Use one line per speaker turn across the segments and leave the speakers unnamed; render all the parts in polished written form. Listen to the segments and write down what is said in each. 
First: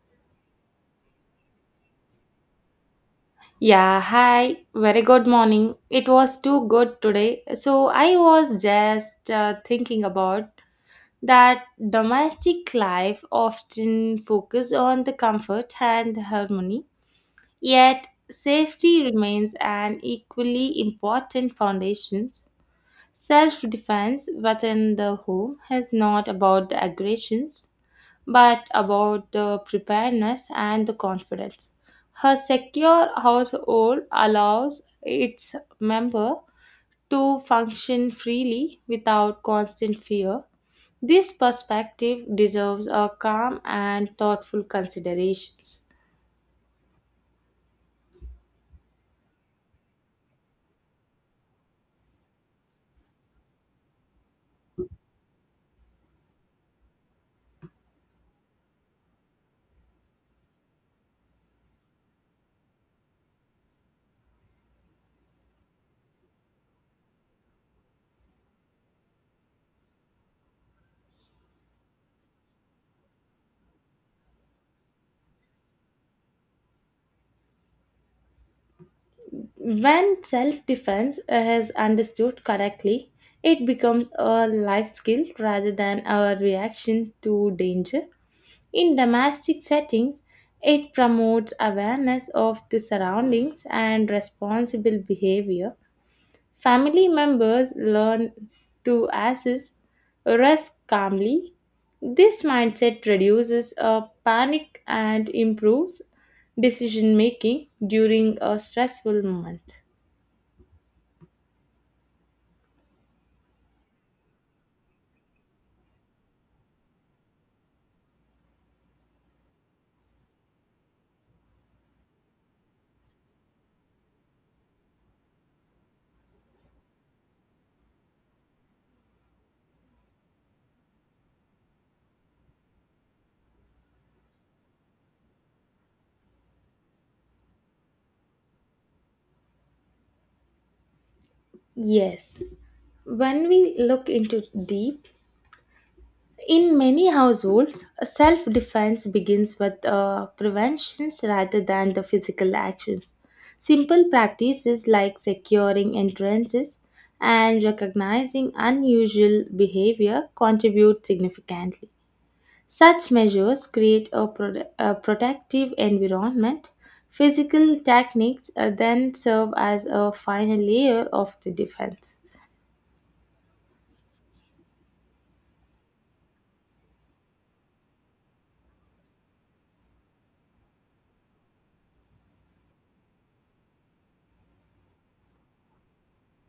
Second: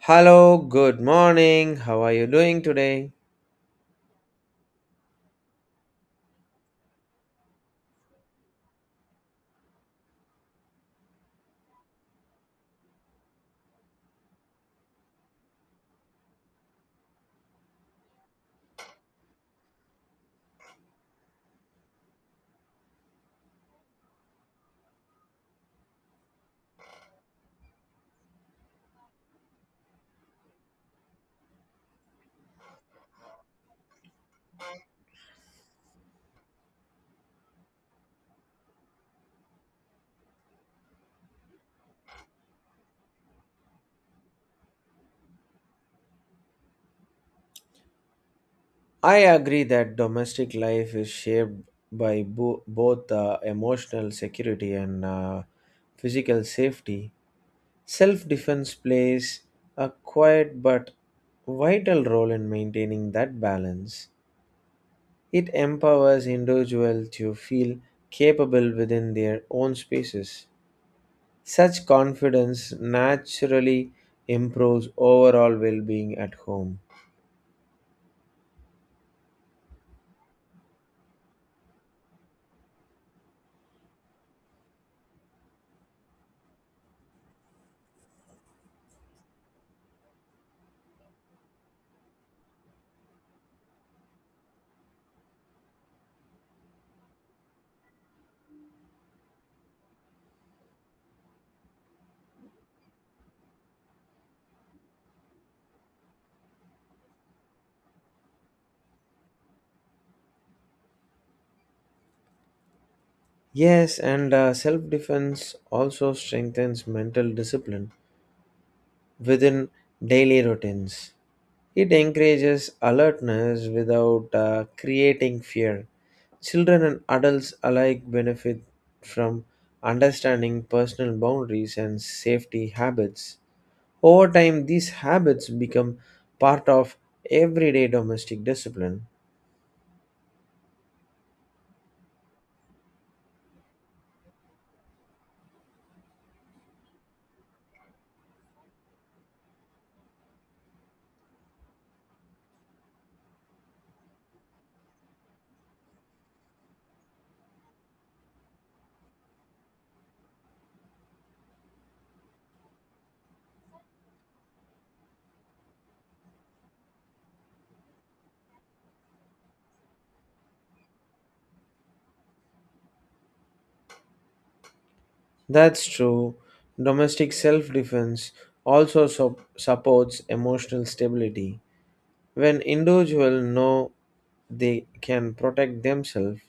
Hello, good morning. How are you doing today?
Yeah, hi. Very good morning. It was too good today. So I was just thinking about that domestic life often focus on the comfort and harmony, yet safety remains an equally important foundations. Self defense within the home is not about the aggressions, but about the preparedness and the confidence. Her secure household allows its member to function freely without constant fear. This perspective deserves a calm and thoughtful considerations.
I agree that domestic life is shaped by both emotional security and physical safety. Self defense plays a quiet but vital role in maintaining that balance. It empowers individuals to feel capable within their own spaces. Such confidence naturally improves overall well being at home.
When self defense is understood correctly, it becomes a life skill rather than a reaction to danger. In domestic settings, it promotes awareness of the surroundings and responsible behavior. Family members learn to assess risk calmly. This mindset reduces panic and improves decision making during a stressful moment.
Yes, and self defense also strengthens mental discipline within daily routines. It encourages alertness without creating fear. Children and adults alike benefit from understanding personal boundaries and safety habits. Over time, these habits become part of everyday domestic discipline.
Yes, when we look into deep, in many households, self defense begins with preventions rather than the physical actions. Simple practices like securing entrances and recognizing unusual behavior contribute significantly. Such measures create a, a protective environment. Physical techniques then serve as a final layer of the defense.
That's true. Domestic self defense also supports emotional stability. When individuals know they can protect themselves,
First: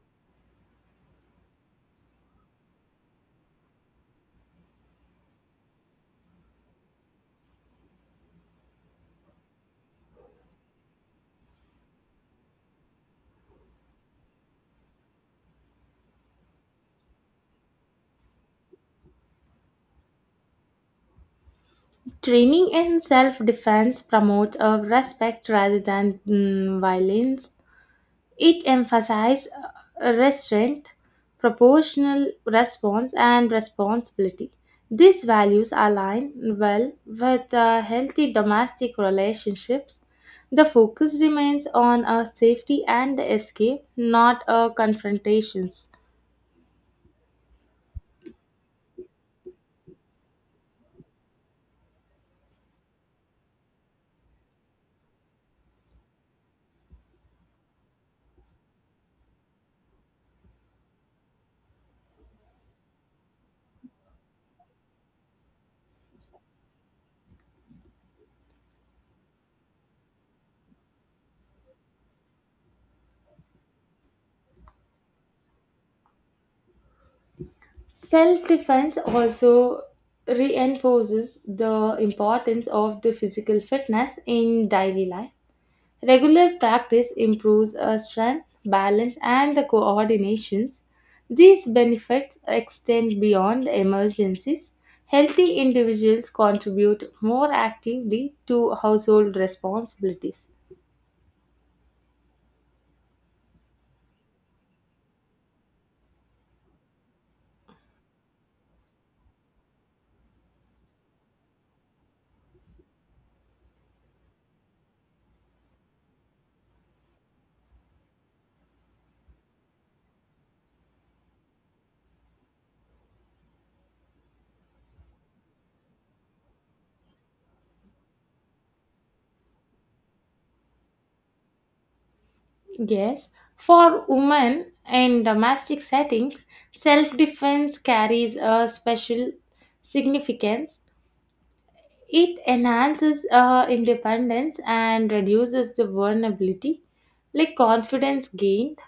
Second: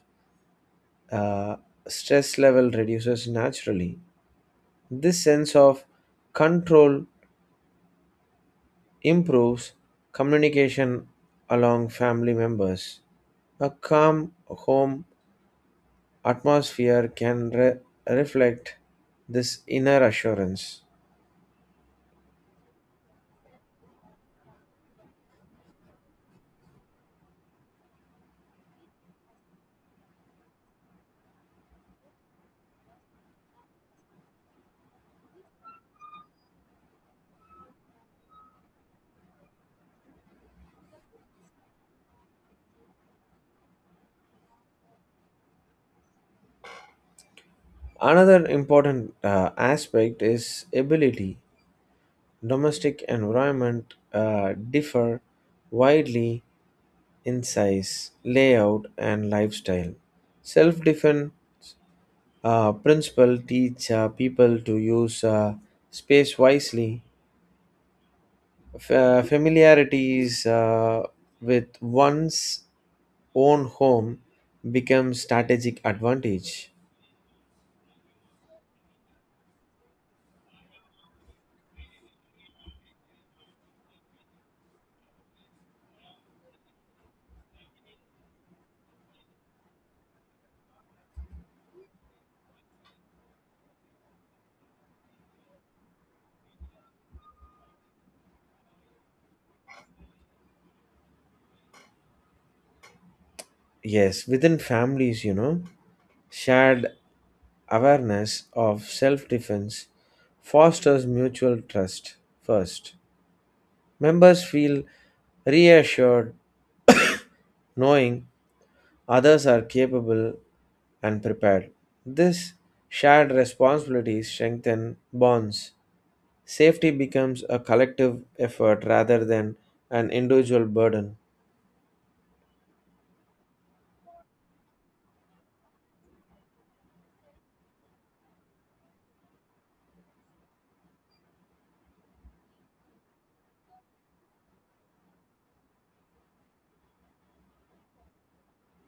uh, stress level reduces naturally. This sense of control improves communication along family members. A calm home atmosphere can reflect this inner assurance.
Training in self defense promotes a respect rather than violence. It emphasizes restraint, proportional response, and responsibility. These values align well with healthy domestic relationships. The focus remains on a safety and escape, not a confrontations.
Another important aspect is ability. Domestic environment differ widely in size, layout, and lifestyle. Self-defense principle teach people to use space wisely. Familiarities with one's own home becomes strategic advantage.
Self defense also reinforces the importance of the physical fitness in daily life. Regular practice improves our strength, balance, and the coordinations. These benefits extend beyond the emergencies. Healthy individuals contribute more actively to household responsibilities.
Yes, within families, you know, shared awareness of self defense fosters mutual trust first. Members feel reassured knowing others are capable and prepared. This shared responsibilities strengthen bonds. Safety becomes a collective effort rather than an individual burden.
Yes, for women in domestic settings, self defense carries a special significance. It enhances independence and reduces the vulnerability. Like confidence gained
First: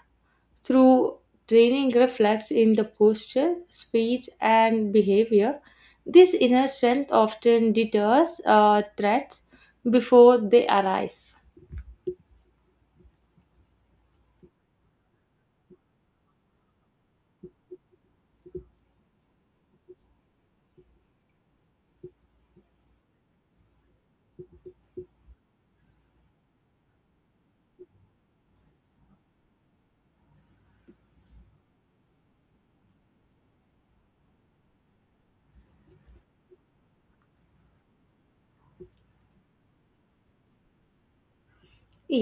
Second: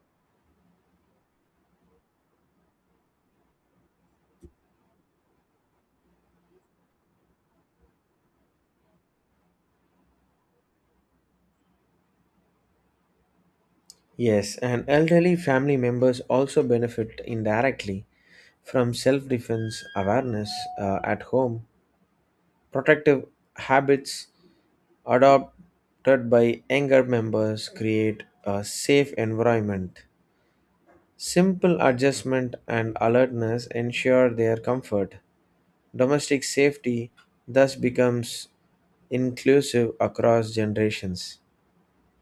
through training reflects in the posture, speech, and behavior. This inner strength often deters threats before they arise.
Yes, and elderly family members also benefit indirectly from self defense awareness at home. Protective habits adopted by younger members create a safe environment. Simple adjustment and alertness ensure their comfort. Domestic safety thus becomes inclusive across generations.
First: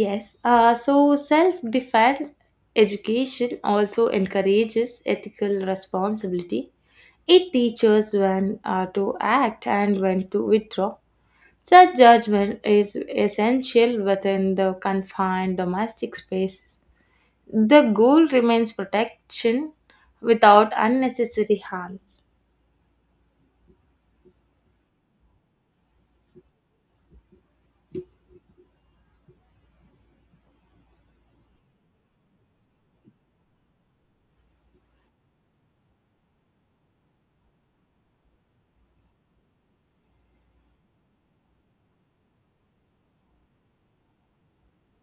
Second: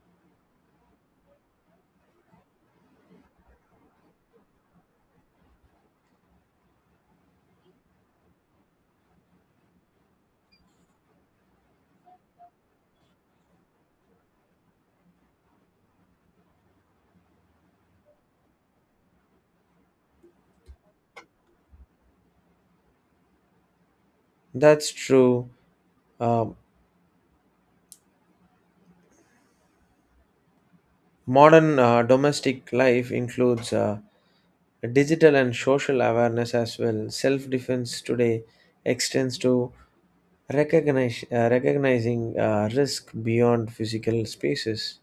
Yes, so self defense education also encourages ethical responsibility. It teaches when to act and when to withdraw. Such judgment is essential within the confined domestic spaces. The goal remains protection without unnecessary harms.
That's true. Uh, modern domestic life includes digital and social awareness as well. Self defense today extends to recognizing risk beyond physical spaces.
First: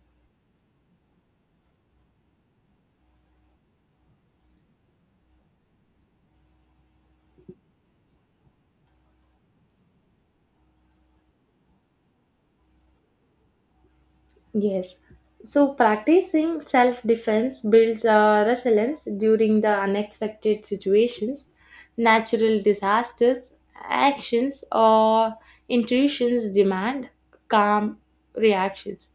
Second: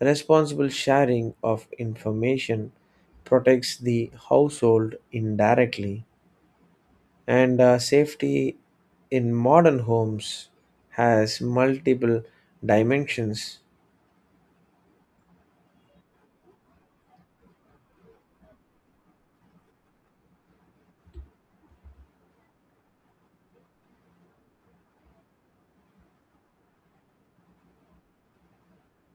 Responsible sharing of information protects the household indirectly, and safety in modern homes has multiple dimensions.
Yes. So, practicing self defense builds resilience during the unexpected situations, natural disasters, actions, or intrusions demand calm reactions.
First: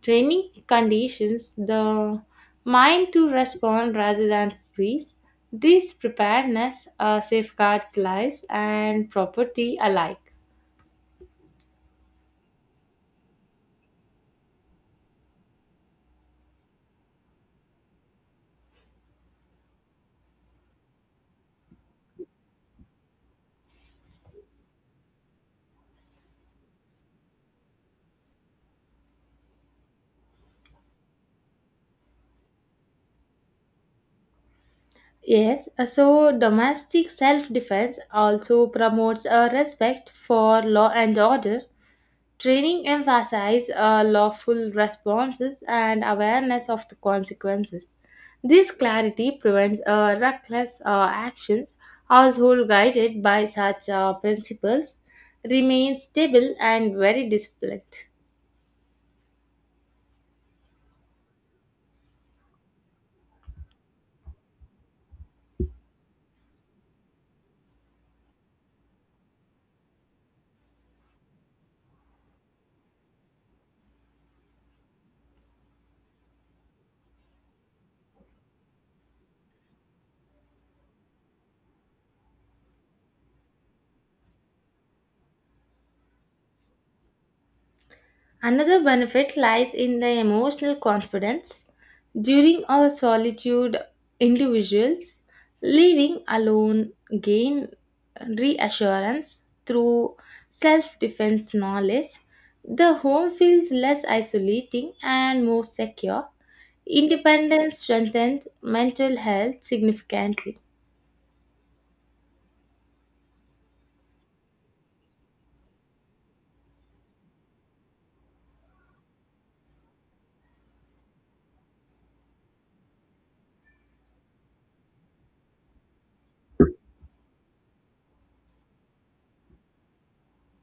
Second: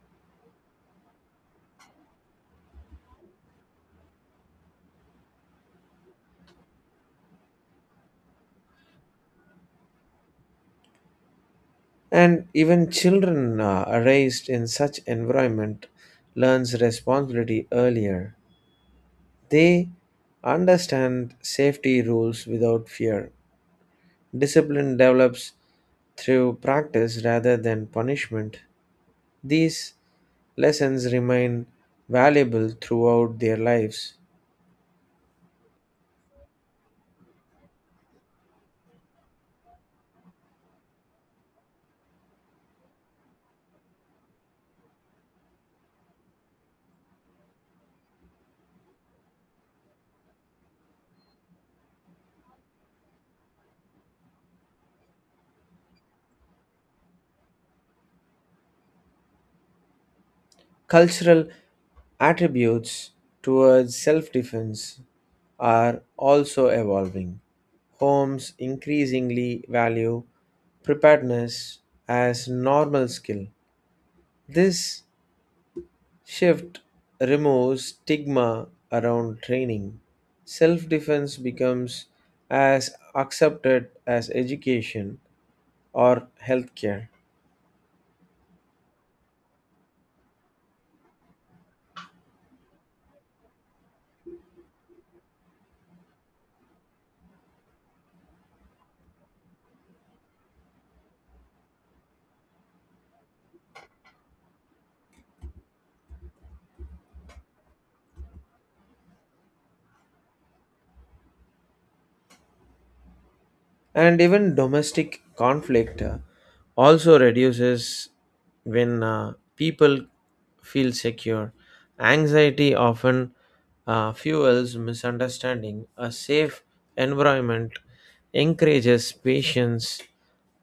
Training conditions the mind to respond rather than freeze. This preparedness safeguards lives and property alike.
And even children raised in such environment learns responsibility earlier. They understand safety rules without fear. Discipline develops through practice rather than punishment. These lessons remain valuable throughout their lives.
Yes, so domestic self defense also promotes a respect for law and order. Training emphasizes lawful responses and awareness of the consequences. This clarity prevents reckless actions. Household guided by such principles remains stable and very disciplined.
Cultural attributes towards self defense are also evolving. Homes increasingly value preparedness as normal skill. This shift removes stigma around training. Self defense becomes as accepted as education or healthcare.
Another benefit lies in the emotional confidence. During our solitude, individuals living alone gain reassurance through self defense knowledge. The home feels less isolating and more secure. Independence strengthens mental health significantly.
And even domestic conflict also reduces when people feel secure. Anxiety often fuels misunderstanding. A safe environment encourages patience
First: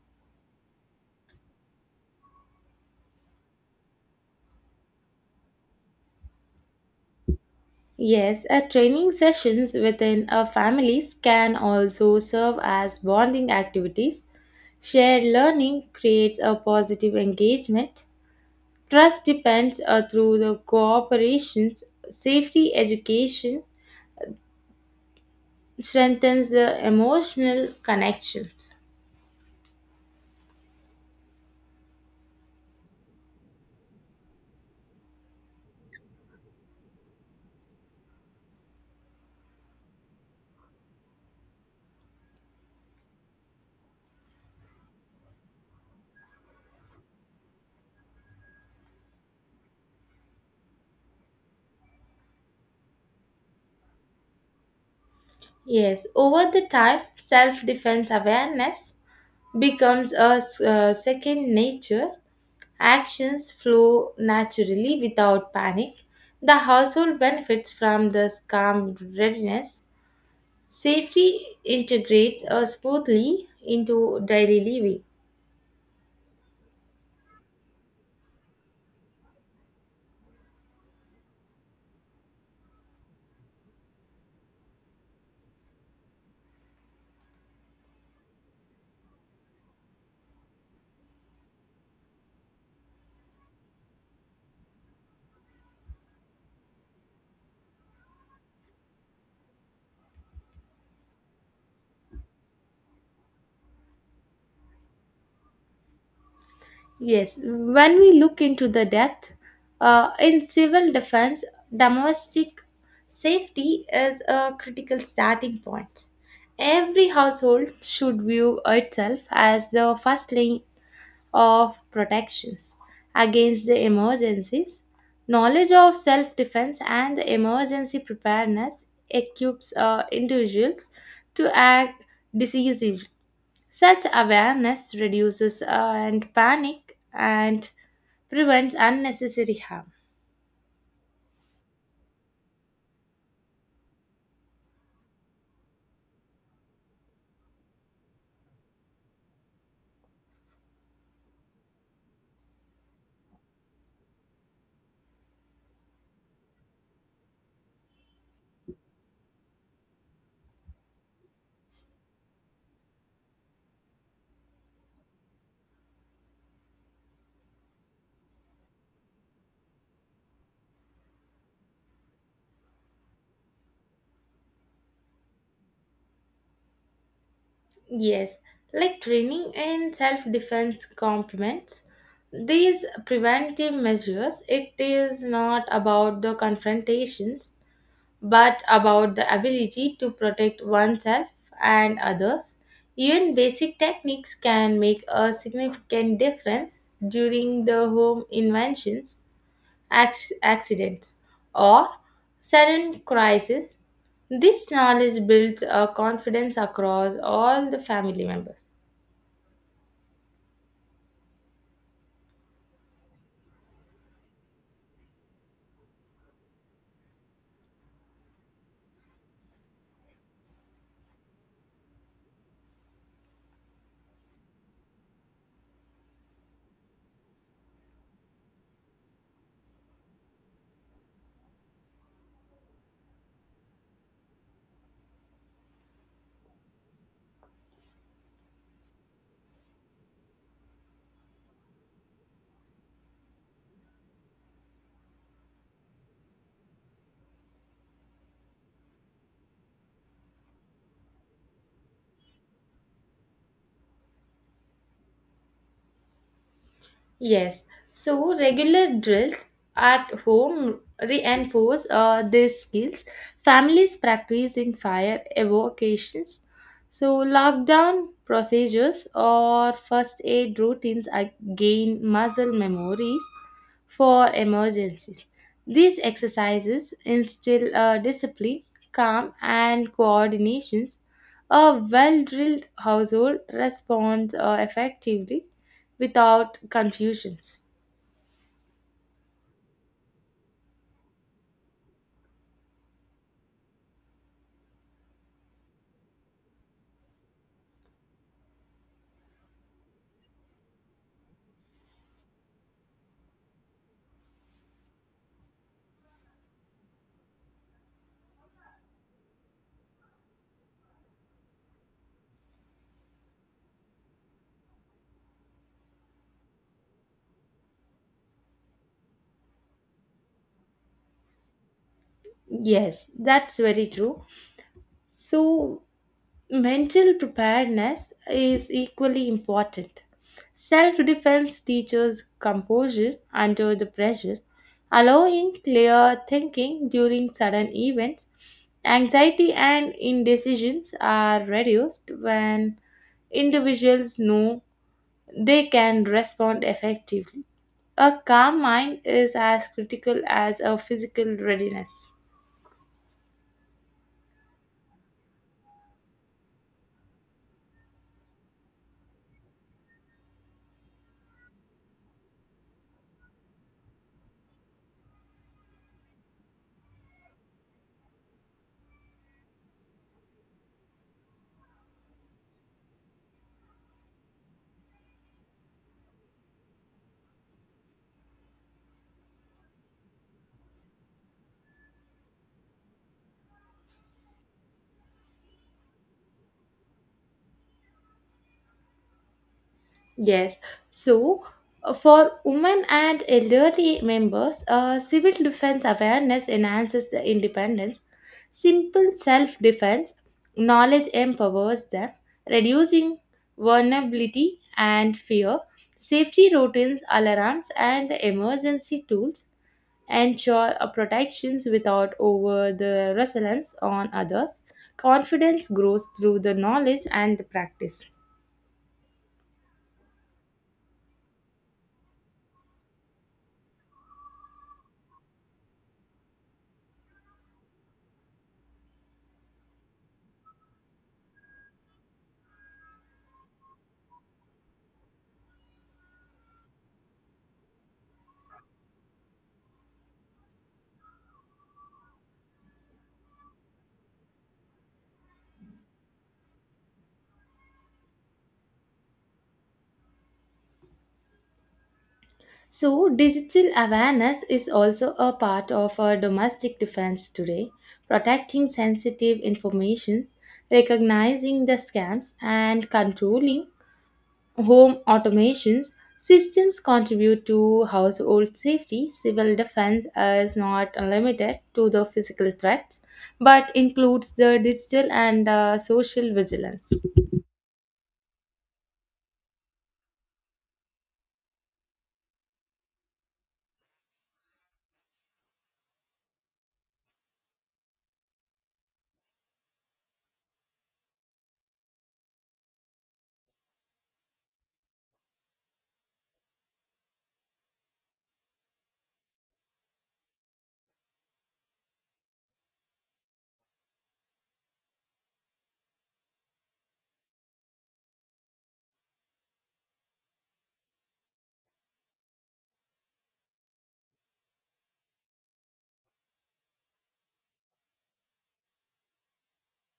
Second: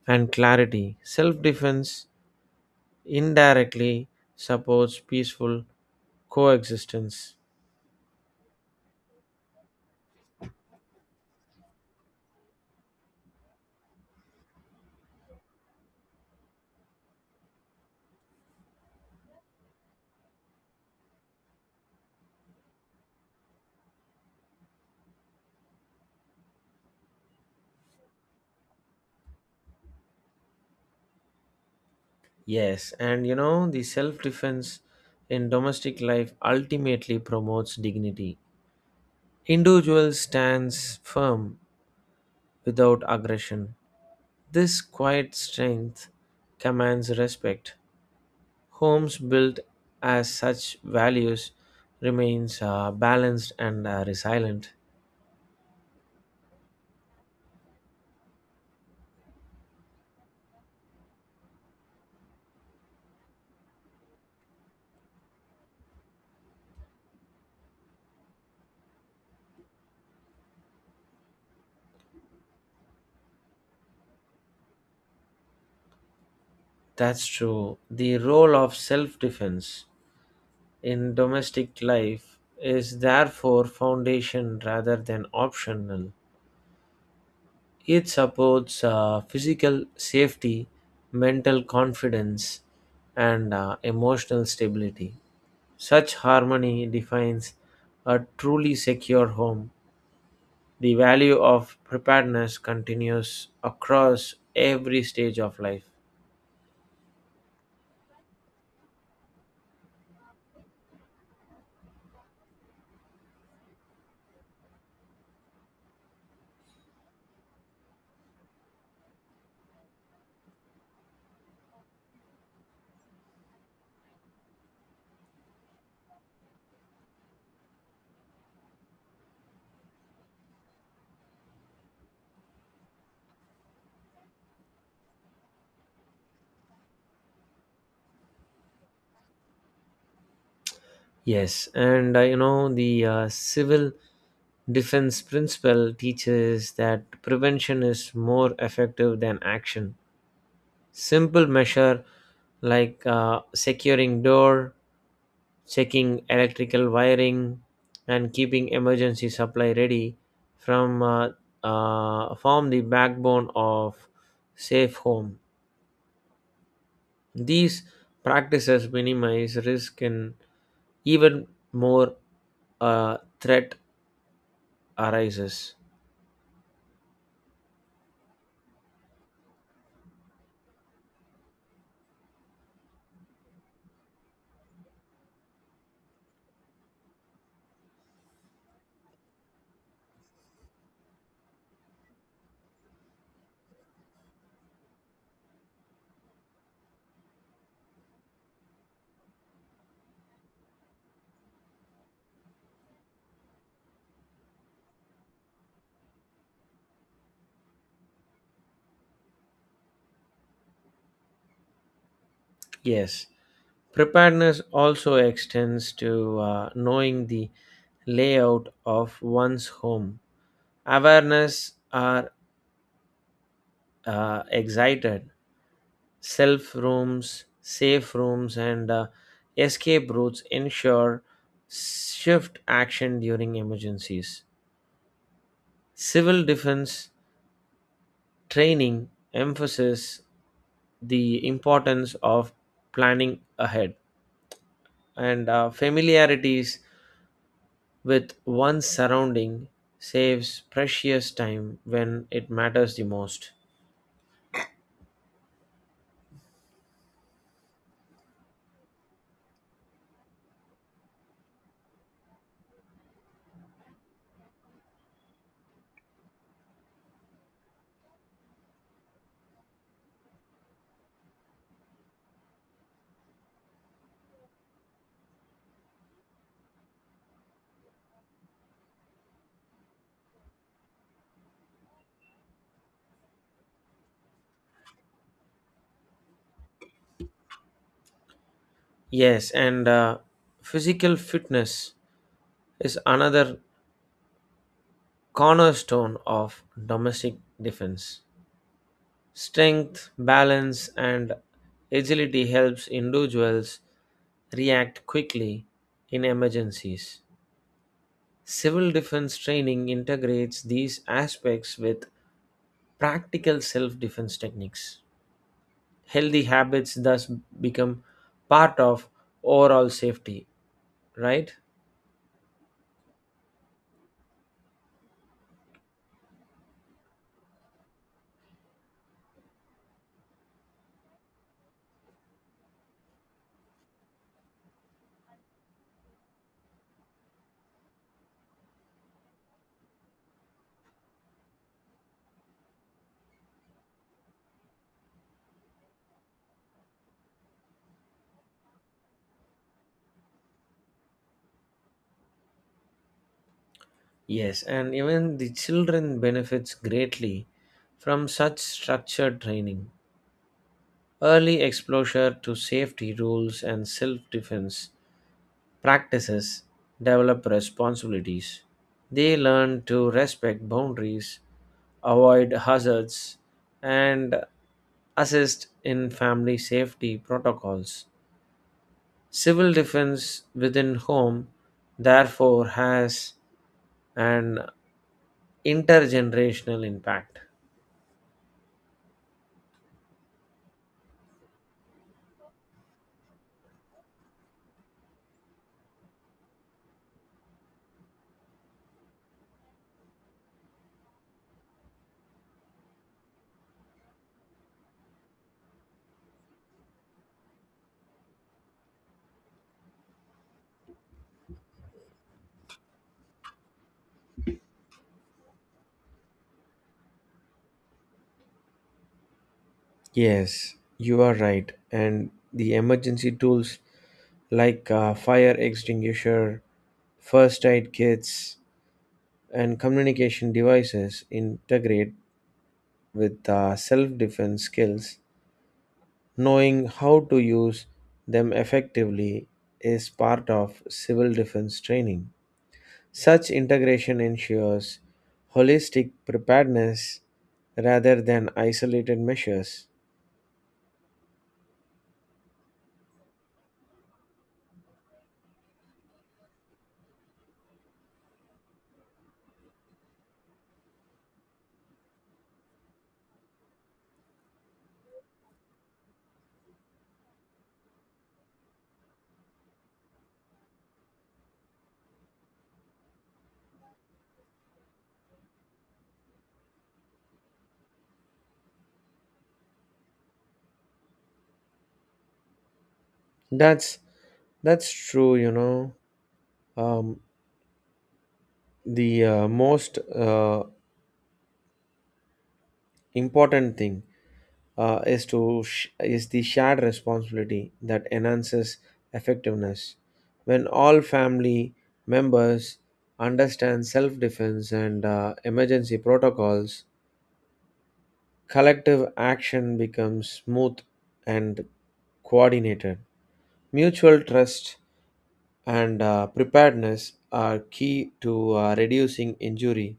and clarity. Self defense indirectly supports peaceful coexistence.
Yes, a training sessions within a families can also serve as bonding activities. Shared learning creates a positive engagement. Trust depends through the cooperation. Safety education strengthens the emotional connections.
Yes, and you know, the self defense in domestic life ultimately promotes dignity. Individual stands firm without aggression. This quiet strength commands respect. Homes built as such values remains balanced and resilient.
Yes, over the time, self-defense awareness becomes a second nature. Actions flow naturally without panic. The household benefits from this calm readiness. Safety integrates smoothly into daily living.
That's true. The role of self defense. In domestic life is therefore foundation rather than optional. It supports physical safety, mental confidence, and emotional stability. Such harmony defines a truly secure home. The value of preparedness continues across every stage of life.
Yes, when we look into the depth, in civil defense, domestic safety is a critical starting point. Every household should view itself as the first line of protections against the emergencies. Knowledge of self defense and the emergency preparedness equips individuals to act decisively. Such awareness reduces and panic and prevents unnecessary harm.
Yes, and you know, the civil defense principle teaches that prevention is more effective than action. Simple measure like securing door, checking electrical wiring, and keeping emergency supply ready from form the backbone of safe home. These practices minimize risk and even more threat arises.
Yes, like training in self defense complements these preventive measures. It is not about the confrontations but about the ability to protect oneself and others. Even basic techniques can make a significant difference during the home inventions, accidents, or sudden crisis. This knowledge builds a confidence across all the family members.
Yes. Preparedness also extends to knowing the layout of one's home. Awareness are excited. Self rooms, safe rooms, and escape routes ensure swift action during emergencies. Civil defense training emphasizes the importance of planning ahead, and familiarities with one's surrounding saves precious time when it matters the most.
Yes, so regular drills at home reinforce these skills. Families practicing fire evocations, so lockdown procedures or first aid routines are- gain muscle memories for emergencies. These exercises instill discipline, calm, and coordinations. A well drilled household responds effectively without confusions.
Yes, and physical fitness is another cornerstone of domestic defense. Strength, balance, and agility helps individuals react quickly in emergencies. Civil defense training integrates these aspects with practical self defense techniques. Healthy habits thus become part of overall safety, right?
Yes, that's very true. So, mental preparedness is equally important. Self defense teaches composure under the pressure, allowing clear thinking during sudden events. Anxiety and indecisions are reduced when individuals know they can respond effectively. A calm mind is as critical as a physical readiness.
Yes, and even the children benefits greatly from such structured training. Early exposure to safety rules and self-defense practices develop responsibilities. They learn to respect boundaries, avoid hazards, and assist in family safety protocols. Civil defense within home, therefore, has an intergenerational impact.
Yes. So for women and elderly members, civil defense awareness enhances the independence. Simple self defense knowledge empowers them, reducing vulnerability and fear. Safety routines, alarms, and the emergency tools ensure a protections without over the resilience on others. Confidence grows through the knowledge and the practice.
Yes, you are right. And the emergency tools like fire extinguisher, first aid kits, and communication devices integrate with self defense skills. Knowing how to use them effectively is part of civil defense training. Such integration ensures holistic preparedness rather than isolated measures.
So, digital awareness is also a part of our domestic defense today, protecting sensitive information, recognizing the scams, and controlling home automations systems contribute to household safety. Civil defense is not limited to the physical threats, but includes the digital and social vigilance.
That's that's true. You know, um, the most important thing is the shared responsibility that enhances effectiveness. When all family members understand self-defense and emergency protocols, collective action becomes smooth and coordinated. Mutual trust and preparedness are key to reducing injury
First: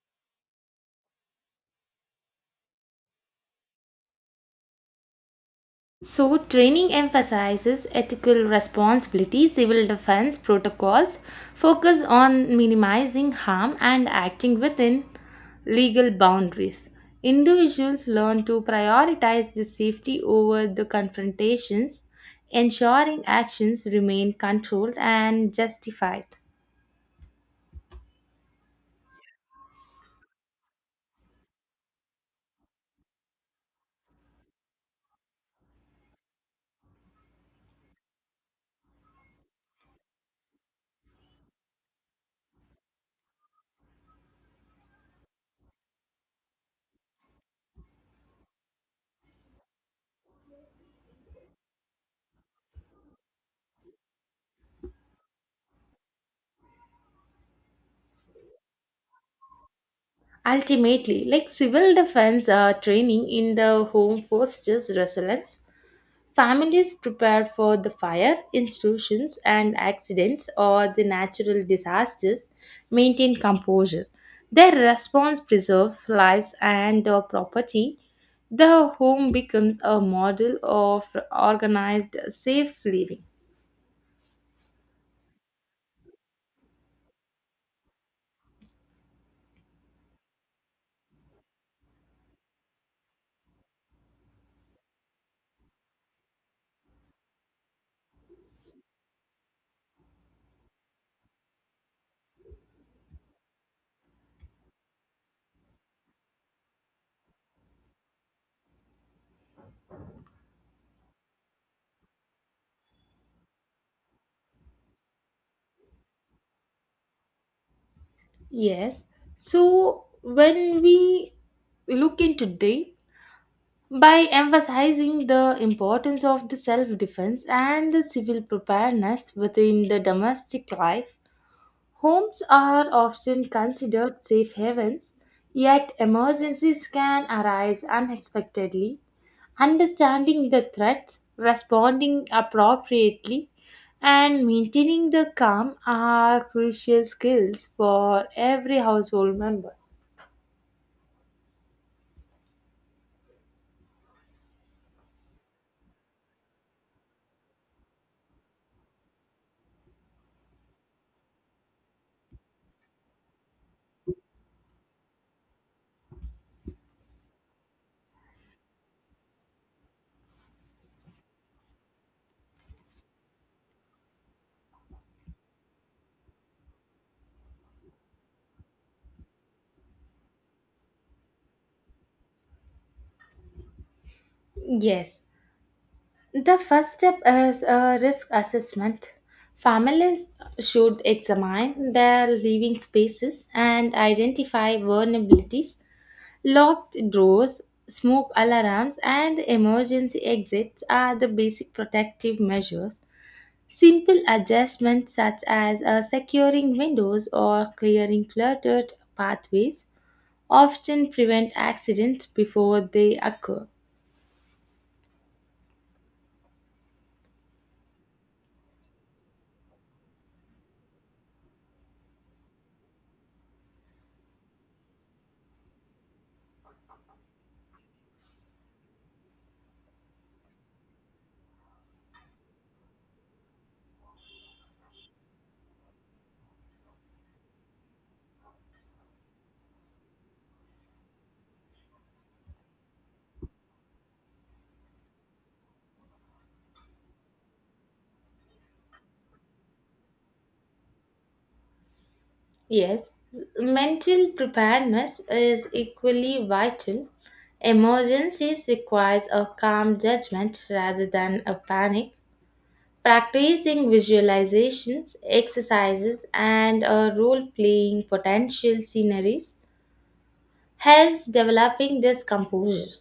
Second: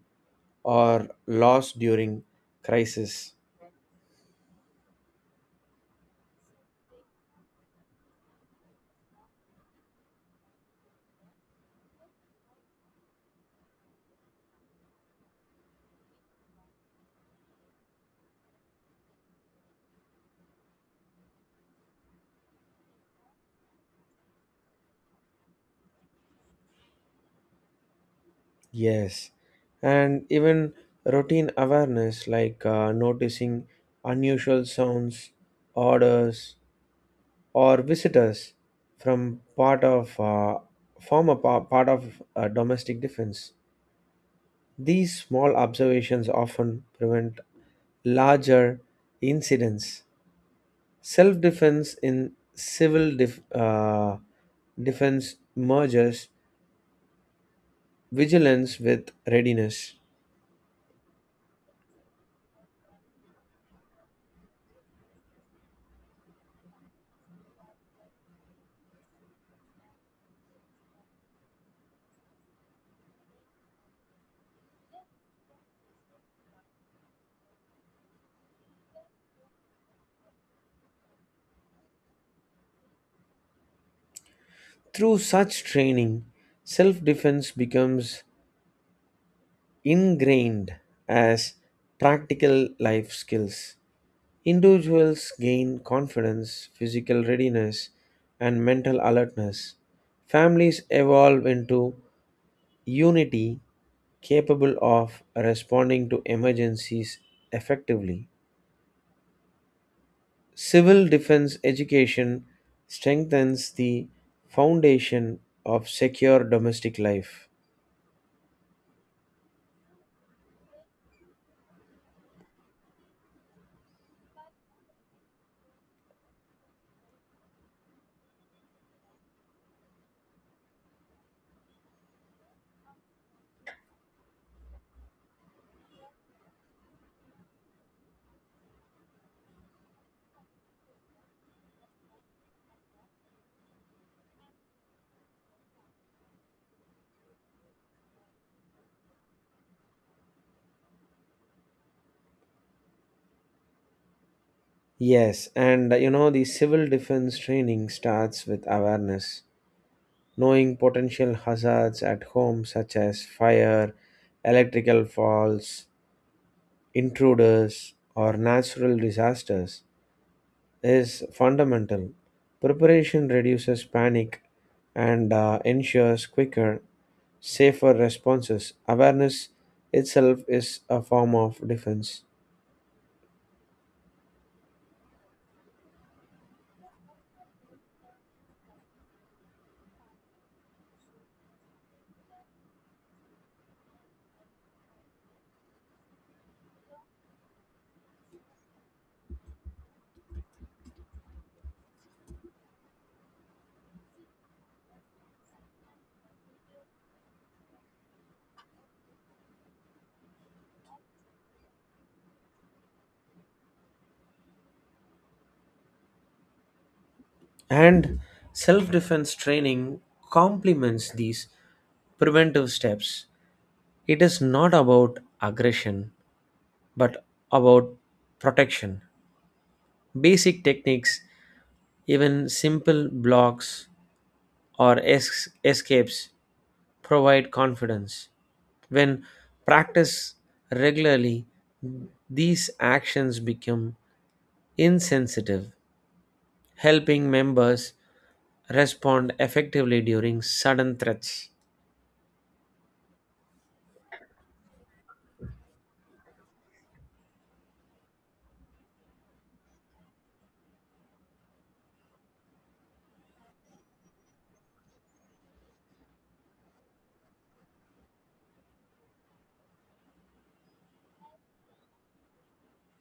or loss during crisis.
So, training emphasizes ethical responsibility, civil defense protocols, focus on minimizing harm, and acting within legal boundaries. Individuals learn to prioritize the safety over the confrontations, ensuring actions remain controlled and justified.
Yes, and even routine awareness like noticing unusual sounds, odors, or visitors from part of former pa- part of domestic defense. These small observations often prevent larger incidents. Self defense in defense merges vigilance with readiness.
Ultimately, like civil defense training in the home fosters resilience. Families prepare for the fire, institutions, and accidents or the natural disasters maintain composure. Their response preserves lives and the property. The home becomes a model of organized, safe living.
Through such training, self defense becomes ingrained as practical life skills. Individuals gain confidence, physical readiness, and mental alertness. Families evolve into unity capable of responding to emergencies effectively. Civil defense education strengthens the foundation of secure domestic life.
Yes. So when we look into deep, by emphasizing the importance of the self defense and the civil preparedness within the domestic life, homes are often considered safe havens, yet emergencies can arise unexpectedly. Understanding the threats, responding appropriately, and maintaining the calm are crucial skills for every household member.
Yes, and you know, the civil defense training starts with awareness, knowing potential hazards at home, such as fire, electrical faults, intruders, or natural disasters. Is fundamental. Preparation reduces panic and ensures quicker, safer responses. Awareness itself is a form of defense.
Yes, the first step is a risk assessment. Families should examine their living spaces and identify vulnerabilities, locked doors, smoke alarms, and emergency exits are the basic protective measures. Simple adjustments such as securing windows or clearing cluttered pathways often prevent accidents before they occur.
And self defense training complements these preventive steps. It is not about aggression, but about protection. Basic techniques, even simple blocks or escapes, provide confidence. When practiced regularly, these actions become insensitive, helping members respond effectively during sudden threats.
Yes, mental preparedness is equally vital. Emergencies requires a calm judgment rather than a panic. Practicing visualizations, exercises, and a role-playing potential sceneries helps developing this composure.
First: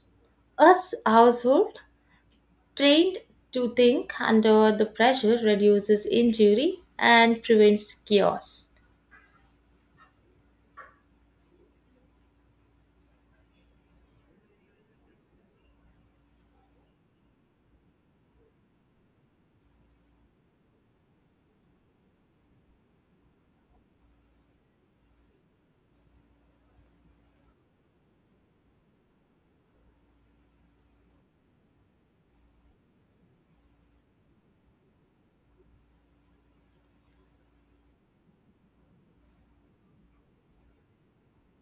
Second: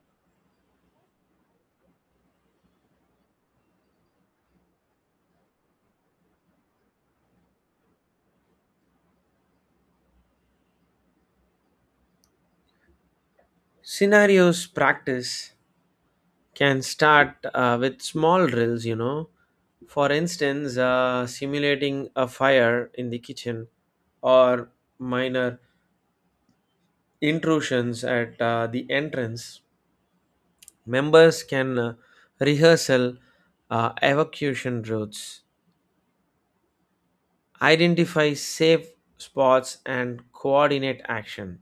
Us household trained to think under the pressure reduces injury and prevents chaos.
Scenarios practice can start with small drills, you know. For instance, simulating a fire in the kitchen or minor intrusions at the entrance. Members can rehearsal evacuation routes, identify safe spots, and coordinate action.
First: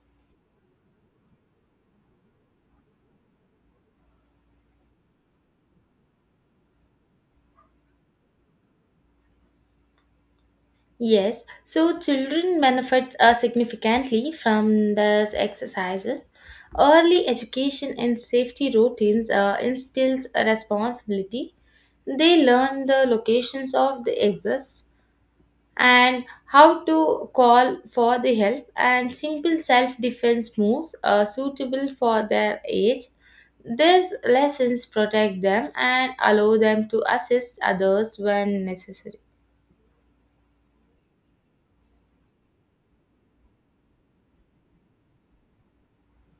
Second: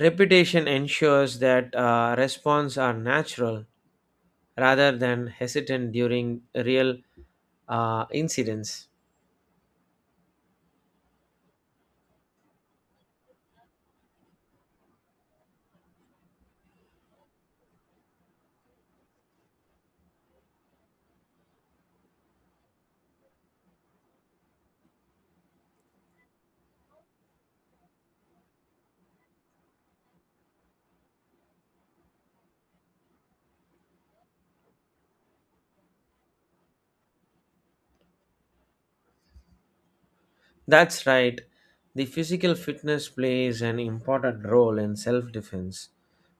Repetition ensures that response are natural rather than hesitant during real incidents.
Yes, so children benefits significantly from these exercises. Early education and safety routines instills a responsibility. They learn the locations of the exits and how to call for the help and simple self-defense moves suitable for their age. These lessons protect them and allow them to assist others when necessary.
That's right. The physical fitness plays an important role in self defense.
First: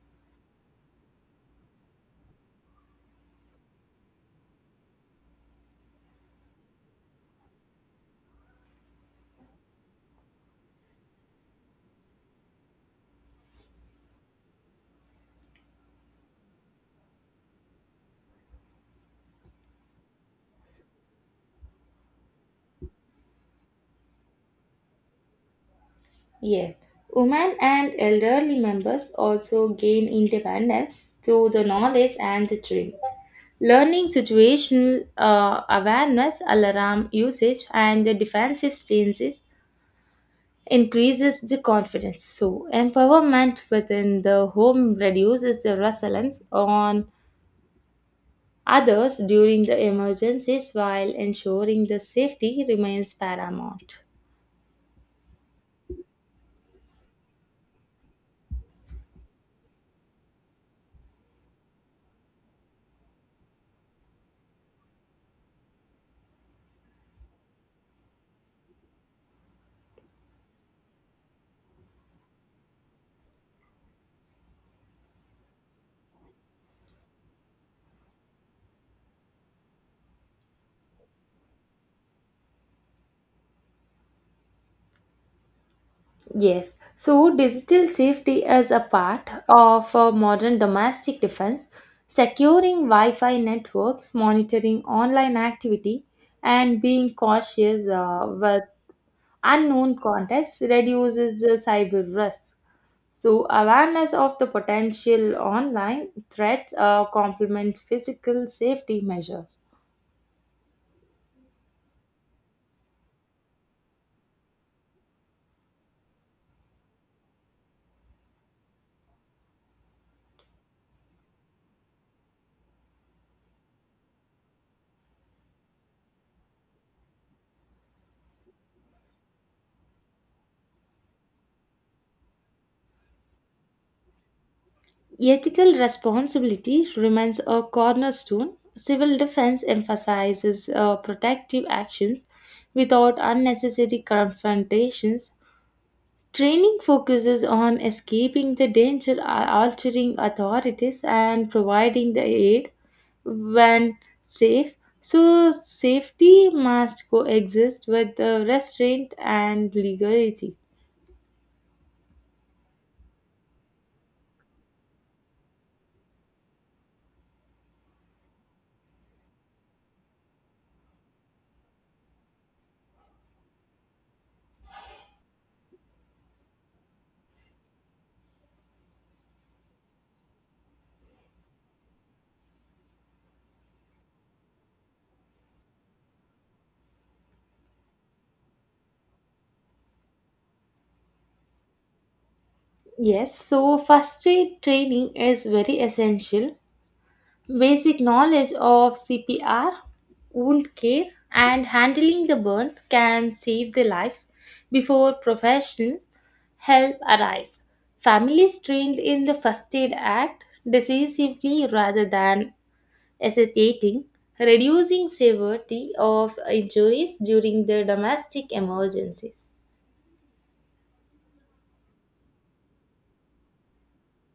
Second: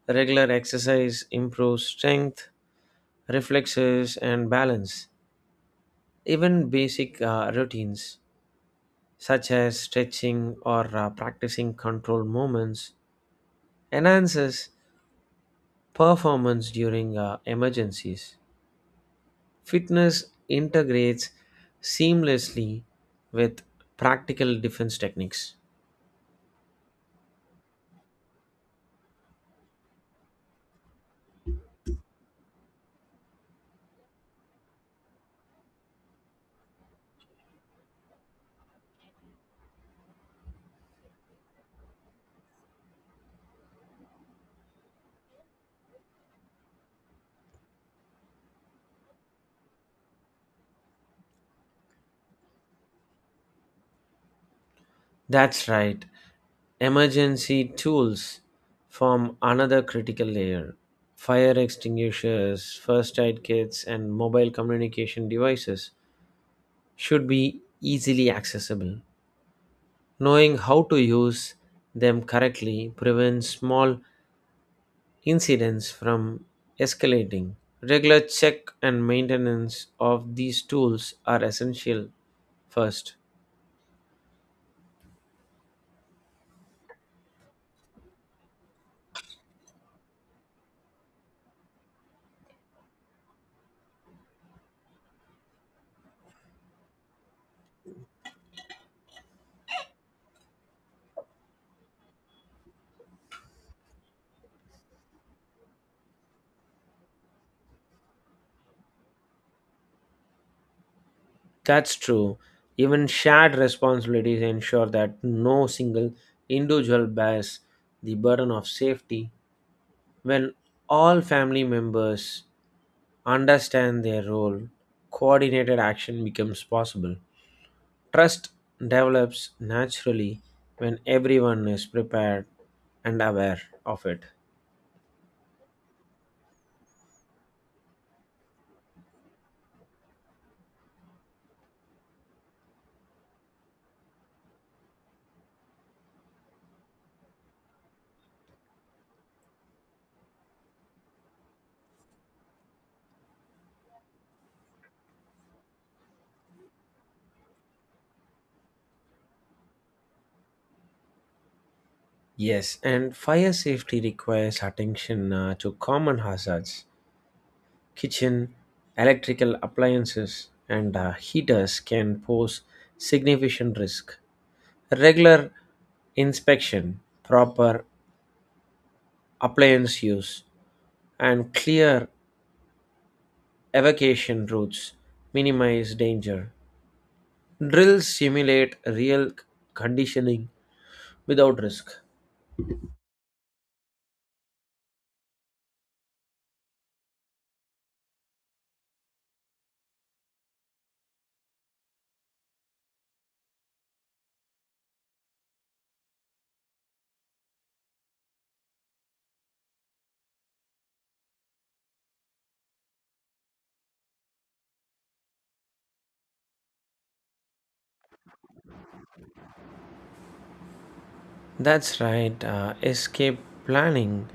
Regular exercise improves strength, reflexes, and balance. Even basic routines such as stretching or practicing controlled movements enhances performance during emergencies. Fitness integrates seamlessly with practical defense techniques.
Yes, women and elderly members also gain independence through the knowledge and the training. Learning situational awareness, alarm usage, and the defensive stances increases the confidence. So, empowerment within the home reduces the resilience on others during the emergencies while ensuring the safety remains paramount.
That's right. Emergency tools form another critical layer. Fire extinguishers, first aid kits, and mobile communication devices should be easily accessible. Knowing how to use them correctly prevents small incidents from escalating. Regular check and maintenance of these tools are essential first.
Yes, so digital safety is a part of a modern domestic defense, securing Wi Fi networks, monitoring online activity, and being cautious with unknown contacts reduces the cyber risk. So, awareness of the potential online threats complements physical safety measures.
That's true. Even shared responsibilities ensure that no single individual bears the burden of safety. When all family members understand their role, coordinated action becomes possible. Trust develops naturally when everyone is prepared and aware of it.
Ethical responsibility remains a cornerstone. Civil defense emphasizes protective actions without unnecessary confrontations. Training focuses on escaping the danger, altering authorities, and providing the aid when safe. So, safety must coexist with restraint and legality.
Yes, and fire safety requires attention to common hazards. Kitchen, electrical appliances, and heaters can pose significant risk. Regular inspection, proper appliance use, and clear evacuation routes minimize danger. Drills simulate real conditioning without risk.
Yes, so first aid training is very essential. Basic knowledge of CPR, wound care, and handling the burns can save their lives before professional help arrives. Families trained in the first aid act decisively rather than hesitating, reducing severity of injuries during the domestic emergencies.
That's right. Escape planning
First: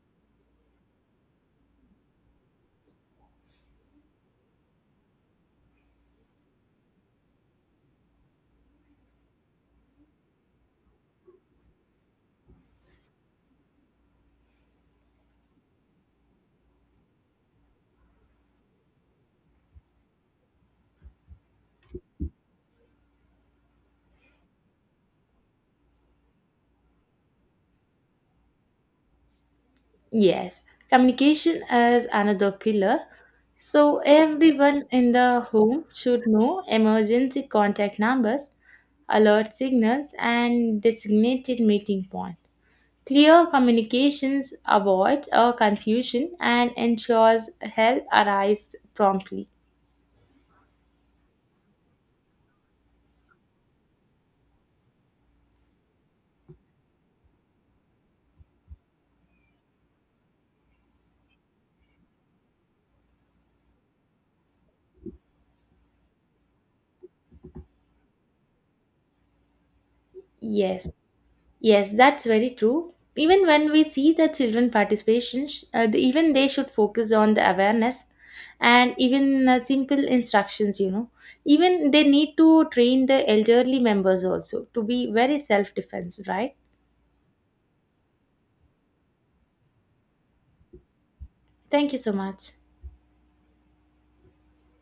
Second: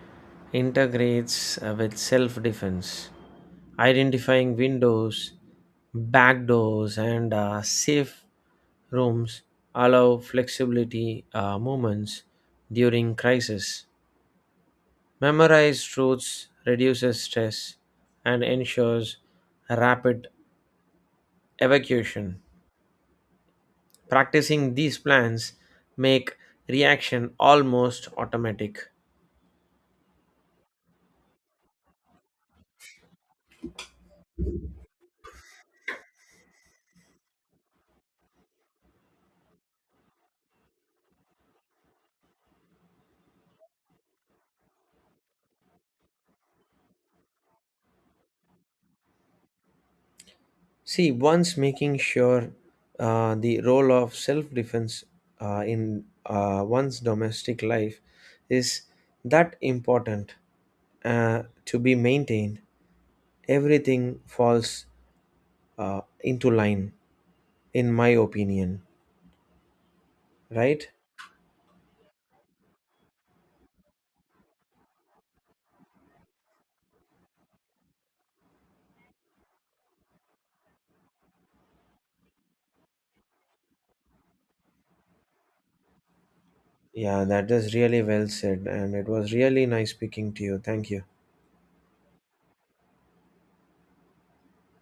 integrates with self defense, identifying windows, back doors, and safe rooms allow flexibility moments during crisis. Memorized routes reduces stress and ensures rapid evacuation. Practicing these plans make reaction almost automatic.
Yes, communication is another pillar. So, everyone in the home should know emergency contact numbers, alert signals, and designated meeting point. Clear communications avoids confusion and ensures help arrives promptly.
See, once making sure the role of self defense in one's domestic life is that important to be maintained, everything falls into line, in my opinion, right?
Yes. Yes, that's very true. Even when we see the children participation, even they should focus on the awareness and even simple instructions. Even they need to train the elderly members also to be very self defense, right?
Yeah, that is really well said, and it was really nice speaking to you. Thank you.
Thank you so much.